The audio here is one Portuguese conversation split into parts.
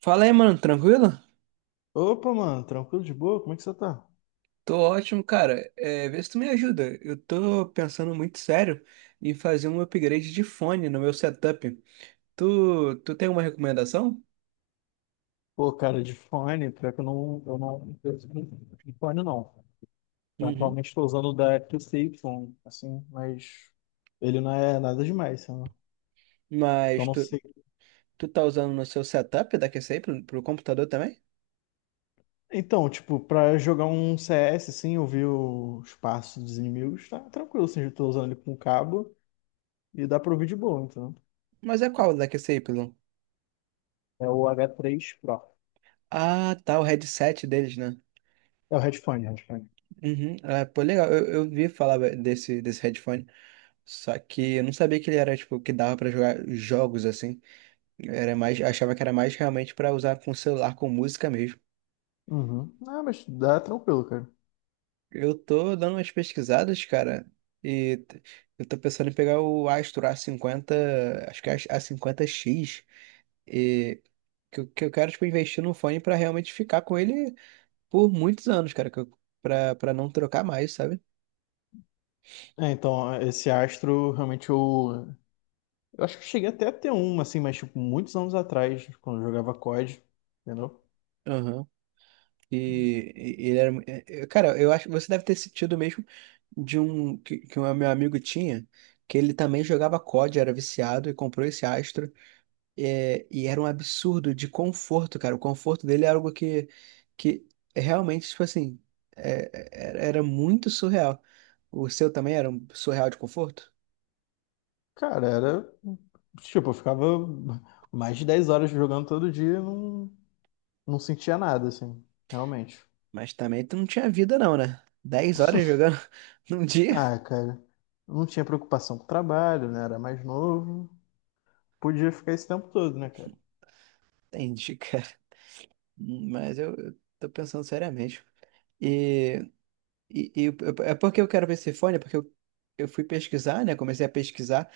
Fala aí, mano, tranquilo? Opa, mano, tranquilo de boa? Como é que você tá? Tô ótimo, cara. É, vê se tu me ajuda. Eu tô pensando muito sério em fazer um upgrade de fone no meu setup. Tu tem uma recomendação? Pô, cara, de fone, pior que eu não, eu não, eu não- de fone não. Uhum. Atualmente estou usando o da QCY, assim, mas ele não é nada demais, sabe? Então Mas não tu, sei. tu tá usando no seu setup da QCY pro computador também? Então, tipo, pra jogar um CS, assim, ouvir os passos dos inimigos, tá tranquilo, assim, eu tô usando ele com cabo e dá pra ouvir de boa, então. Mas é qual da QCY? É o H3 Pro. Ah, tá, o headset deles, né? É o headphone, headphone. Uhum. Ah, pô, legal. Eu vi falar desse headphone. Só que eu não sabia que ele era, tipo, que dava pra jogar jogos assim. Era mais, achava que era mais realmente pra usar com celular, com música mesmo. Uhum. Ah, mas dá tranquilo, cara. Eu tô dando umas pesquisadas, cara, e t- eu tô pensando em pegar o Astro a 50 acho que é A50X, e que eu quero, tipo, investir num fone pra realmente ficar com ele por muitos anos, cara, que eu, pra não trocar mais, sabe? É, então, esse Astro, realmente eu acho que eu cheguei até a ter uma, assim, mas tipo, muitos anos atrás, quando eu jogava COD, entendeu? Aham. E cara, eu acho que você deve ter sentido mesmo de um que um meu amigo tinha, que ele também jogava COD, era viciado e comprou esse Astro. É, e era um absurdo de conforto, cara. O conforto dele é algo que é realmente, tipo assim, era muito surreal. O seu também era um surreal de conforto? Cara, era. Tipo, eu ficava mais de 10 horas jogando todo dia e não sentia nada, assim, realmente. Mas também tu não tinha vida, não, né? 10 horas jogando num dia? Ah, cara, não tinha preocupação com o trabalho, né? Era mais novo, podia ficar esse tempo todo, né, cara? Entendi, cara. Mas eu tô pensando seriamente. E, e, e eu- é porque eu quero ver esse fone, é porque eu fui pesquisar, né? Comecei a pesquisar,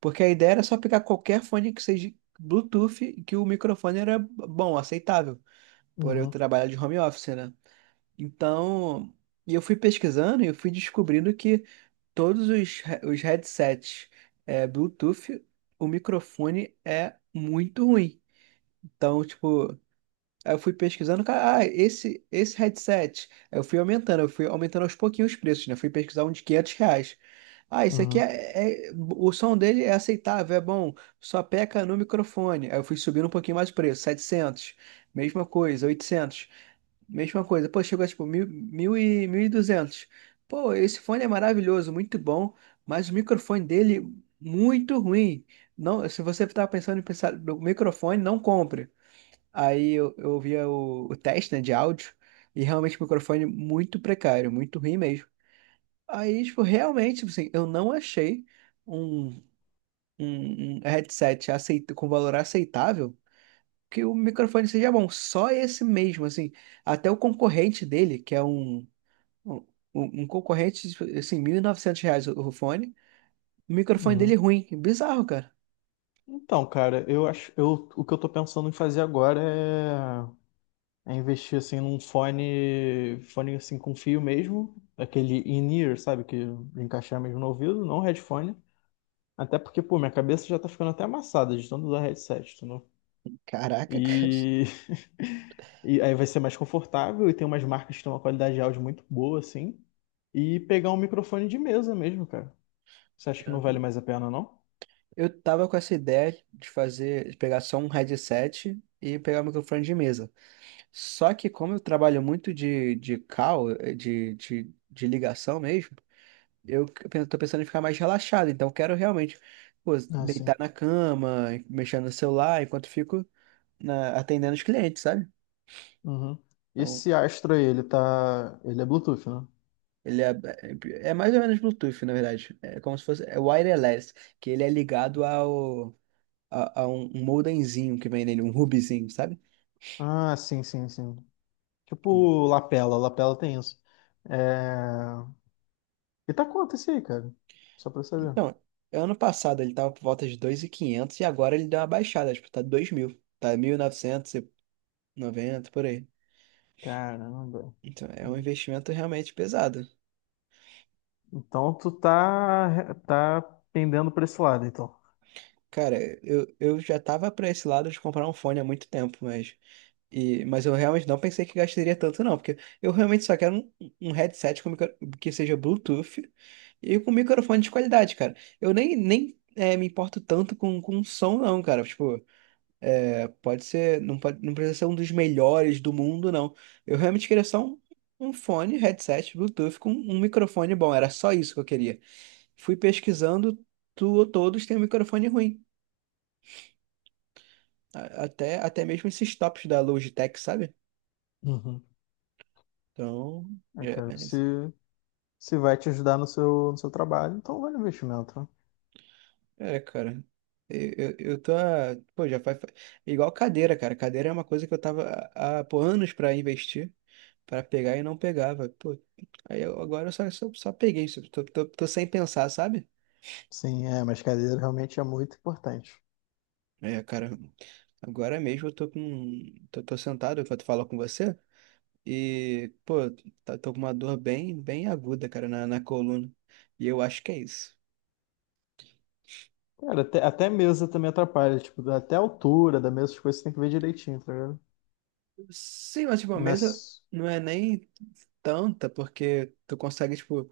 porque a ideia era só pegar qualquer fone que seja Bluetooth e que o microfone era bom, aceitável. Por eu Uhum, trabalhar de home office, né? Então, e eu fui pesquisando e eu fui descobrindo que todos os headsets Bluetooth, o microfone é muito ruim. Então, tipo, aí eu fui pesquisando, cara, ah, esse headset. Aí eu fui aumentando aos pouquinhos os preços, né? Fui pesquisar um de R$ 500. Ah, esse aqui uhum, o som dele é aceitável, é bom, só peca no microfone. Aí eu fui subindo um pouquinho mais o preço, 700. Mesma coisa. 800. Mesma coisa. Pô, chegou a tipo 1.200. Pô, esse fone é maravilhoso, muito bom, mas o microfone dele muito ruim. Não, se você tá pensando em pensar no microfone, não compre. Aí eu ouvia o teste, né, de áudio e realmente o microfone muito precário, muito ruim mesmo. Aí, tipo, realmente, tipo assim, eu não achei um, um headset aceit com valor aceitável que o microfone seja bom. Só esse mesmo, assim. Até o concorrente dele, que é um, um concorrente, tipo, assim, R$ 1.900 o fone. O microfone dele é uhum. ruim. Bizarro, cara. Então, cara, eu acho, eu, o que eu tô pensando em fazer agora é investir assim num fone, fone assim com fio mesmo, aquele in-ear, sabe, que encaixar mesmo no ouvido, não headphone. Até porque, pô, minha cabeça já tá ficando até amassada de tanto usar headset, entendeu? Caraca, cara. E... e aí vai ser mais confortável e tem umas marcas que têm uma qualidade de áudio muito boa, assim. E pegar um microfone de mesa mesmo, cara. Você acha que não vale mais a pena, não? Eu tava com essa ideia de fazer, de pegar só um headset e pegar o microfone de mesa. Só que como eu trabalho muito de call, de ligação mesmo, tô pensando em ficar mais relaxado. Então eu quero realmente, pô, Ah, deitar sim. na cama, mexendo no celular, enquanto fico atendendo os clientes, sabe? Uhum. Então, Esse Astro aí, ele tá. Ele é Bluetooth, né? ele é mais ou menos Bluetooth, na verdade. É como se fosse wireless, que ele é ligado a um modemzinho que vem nele, um hubzinho, sabe? Ah, sim, sim, sim. Tipo, lapela, lapela tem isso. É... E tá quanto esse aí, cara? Só pra eu saber. Então, ano passado ele tava por volta de 2.500 e 500 e agora ele deu uma baixada, tipo, tá 2.000, tá 1.990 por aí. Caramba. Então, é um investimento realmente pesado. Então tu tá pendendo pra esse lado, então. Cara, eu já tava pra esse lado de comprar um fone há muito tempo, mas, e, eu realmente não pensei que gastaria tanto, não, porque eu realmente só quero um headset com que seja Bluetooth e com microfone de qualidade, cara. Eu nem me importo tanto com som, não, cara. Tipo, pode ser, não pode, não precisa ser um dos melhores do mundo, não. Eu realmente queria só um fone, headset, Bluetooth com um microfone bom. Era só isso que eu queria. Fui pesquisando, tu, todos têm um microfone ruim. Até, até mesmo esses tops da Logitech, sabe? Uhum. Então, É, é, cara, se vai te ajudar no seu trabalho, então vai o investimento, né? Cara. Eu pô, igual cadeira, cara. Cadeira é uma coisa que eu tava pô, anos pra investir, pra pegar e não pegava. Pô, agora eu só peguei. Tô sem pensar, sabe? Sim, é, mas cadeira realmente é muito importante. É, cara. Agora mesmo eu tô sentado enquanto falo com você. E, pô, tô com uma dor bem, bem aguda, cara, na coluna. E eu acho que é isso. Cara, até mesa também atrapalha, tipo, até a altura da mesa, as coisas você tem que ver direitinho, tá ligado? Sim, mas, tipo, a Não é mesa s- não é nem tanta, porque tu consegue, tipo.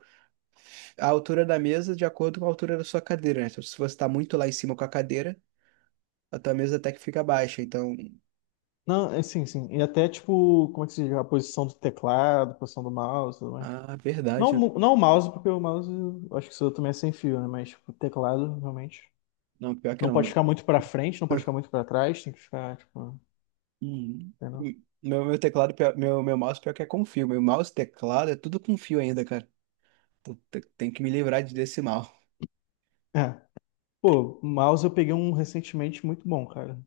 A altura da mesa de acordo com a altura da sua cadeira, né? Então, se você está muito lá em cima com a cadeira, a tua mesa até que fica baixa. Então, Não, é, sim, sim. E até, tipo, como é que se diz? A posição do teclado, a posição do mouse e tudo mais. ah, Não, verdade. Não o mouse, porque o mouse, eu acho que isso também é sem fio, né? Mas, tipo, o teclado, realmente. Não, pior que Não pode não. ficar muito pra frente, não pode ficar muito pra trás, tem que ficar, tipo, Hum. entendeu? Meu meu mouse, pior que é com fio. Meu mouse, teclado, é tudo com fio ainda, cara. Então, tem que me livrar desse mal. É. Pô, o mouse eu peguei um recentemente muito bom, cara,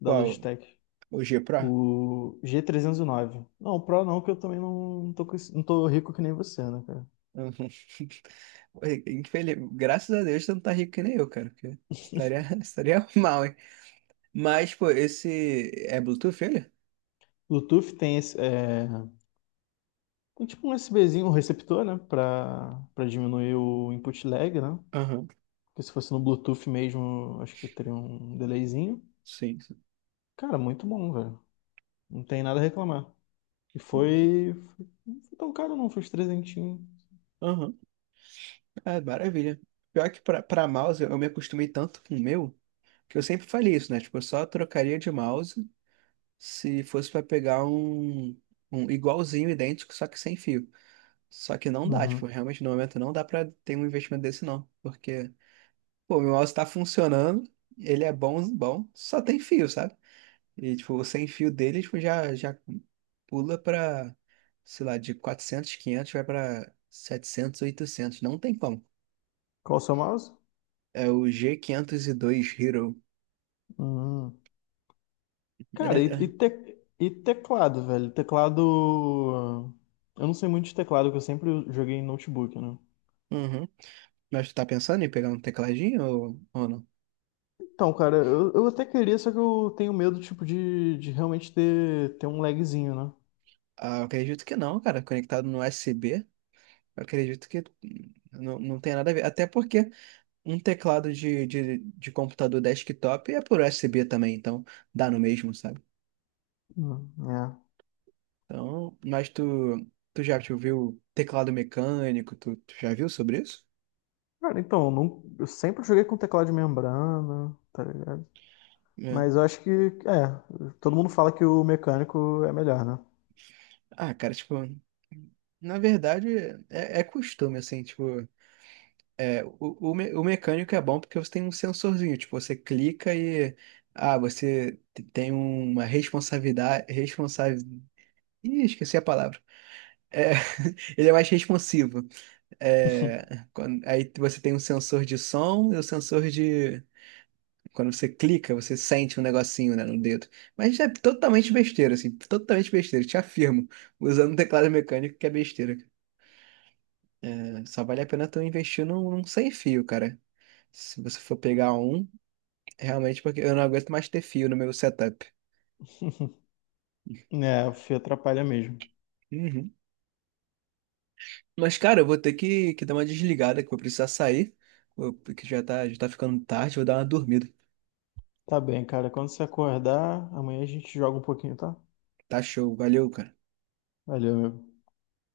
da Qual? Logitech. O G Pro? O G309. Não, o Pro não, que eu também não tô rico que nem você, né, cara? Uhum. Infeliz... Graças a Deus você não tá rico que nem eu, cara. Porque estaria, estaria mal, hein? Mas, pô, esse é Bluetooth, ele? Bluetooth tem esse. Tem tipo um USBzinho, um receptor, né? Pra diminuir o input lag, né? Aham, Porque se fosse no Bluetooth mesmo, acho que teria um delayzinho. sim, sim. Cara, muito bom, velho. Não tem nada a reclamar. Não foi tão caro, não. Foi uns trezentinho. Aham. Ah, maravilha. Pior que pra mouse, eu me acostumei tanto com o meu, que eu sempre falei isso, né? Tipo, eu só trocaria de mouse se fosse pra pegar um igualzinho, idêntico, só que sem fio. Só que não dá, tipo, Uhum. realmente no momento não dá pra ter um investimento desse não. Porque, pô, meu mouse tá funcionando, ele é bom, bom, só tem fio, sabe? E, tipo, o sem fio dele, tipo, já pula pra, sei lá, de 400, 500 vai pra 700, 800, não tem como. Qual o seu mouse? É o G502 Hero. Uhum. Cara, e, e, É. te- e teclado, velho? Teclado. Eu não sei muito de teclado, porque eu sempre joguei em notebook, né? Uhum. Mas tu tá pensando em pegar um tecladinho ou não? Então, cara, eu até queria, só que eu tenho medo, tipo, de realmente ter um lagzinho, né? Ah, eu acredito que não, cara. Conectado no U S USB, eu acredito que não tem nada a ver. Até porque um teclado de computador desktop é por U S B também, então dá no mesmo, sabe? É. Então, mas tu já te viu teclado mecânico? Tu já viu sobre isso? Cara, então, eu, não- eu sempre joguei com teclado de membrana, tá ligado? É. Mas eu acho que, todo mundo fala que o mecânico é melhor, né? Ah, cara, tipo, na verdade é costume, assim, tipo. É, o mecânico é bom porque você tem um sensorzinho, tipo, você clica e tem uma responsabilidade, responsável, ih, esqueci a palavra. É, ele é mais responsivo. É, aí você tem um sensor de som e o sensor de quando você clica, você sente um negocinho, né, no dedo. Mas é totalmente besteira, assim, totalmente besteira, te afirmo, usando um teclado mecânico que é besteira. É, só vale a pena tu investir num sem fio, cara. Se você for pegar realmente, porque eu não aguento mais ter fio no meu setup. É, o fio atrapalha mesmo. Uhum. Mas, cara, eu vou ter que dar uma desligada, que eu vou precisar sair, porque já tá ficando tarde, vou dar uma dormida. Tá bem, cara. Quando você acordar, amanhã a gente joga um pouquinho, tá? Tá show, valeu, cara. Valeu, meu.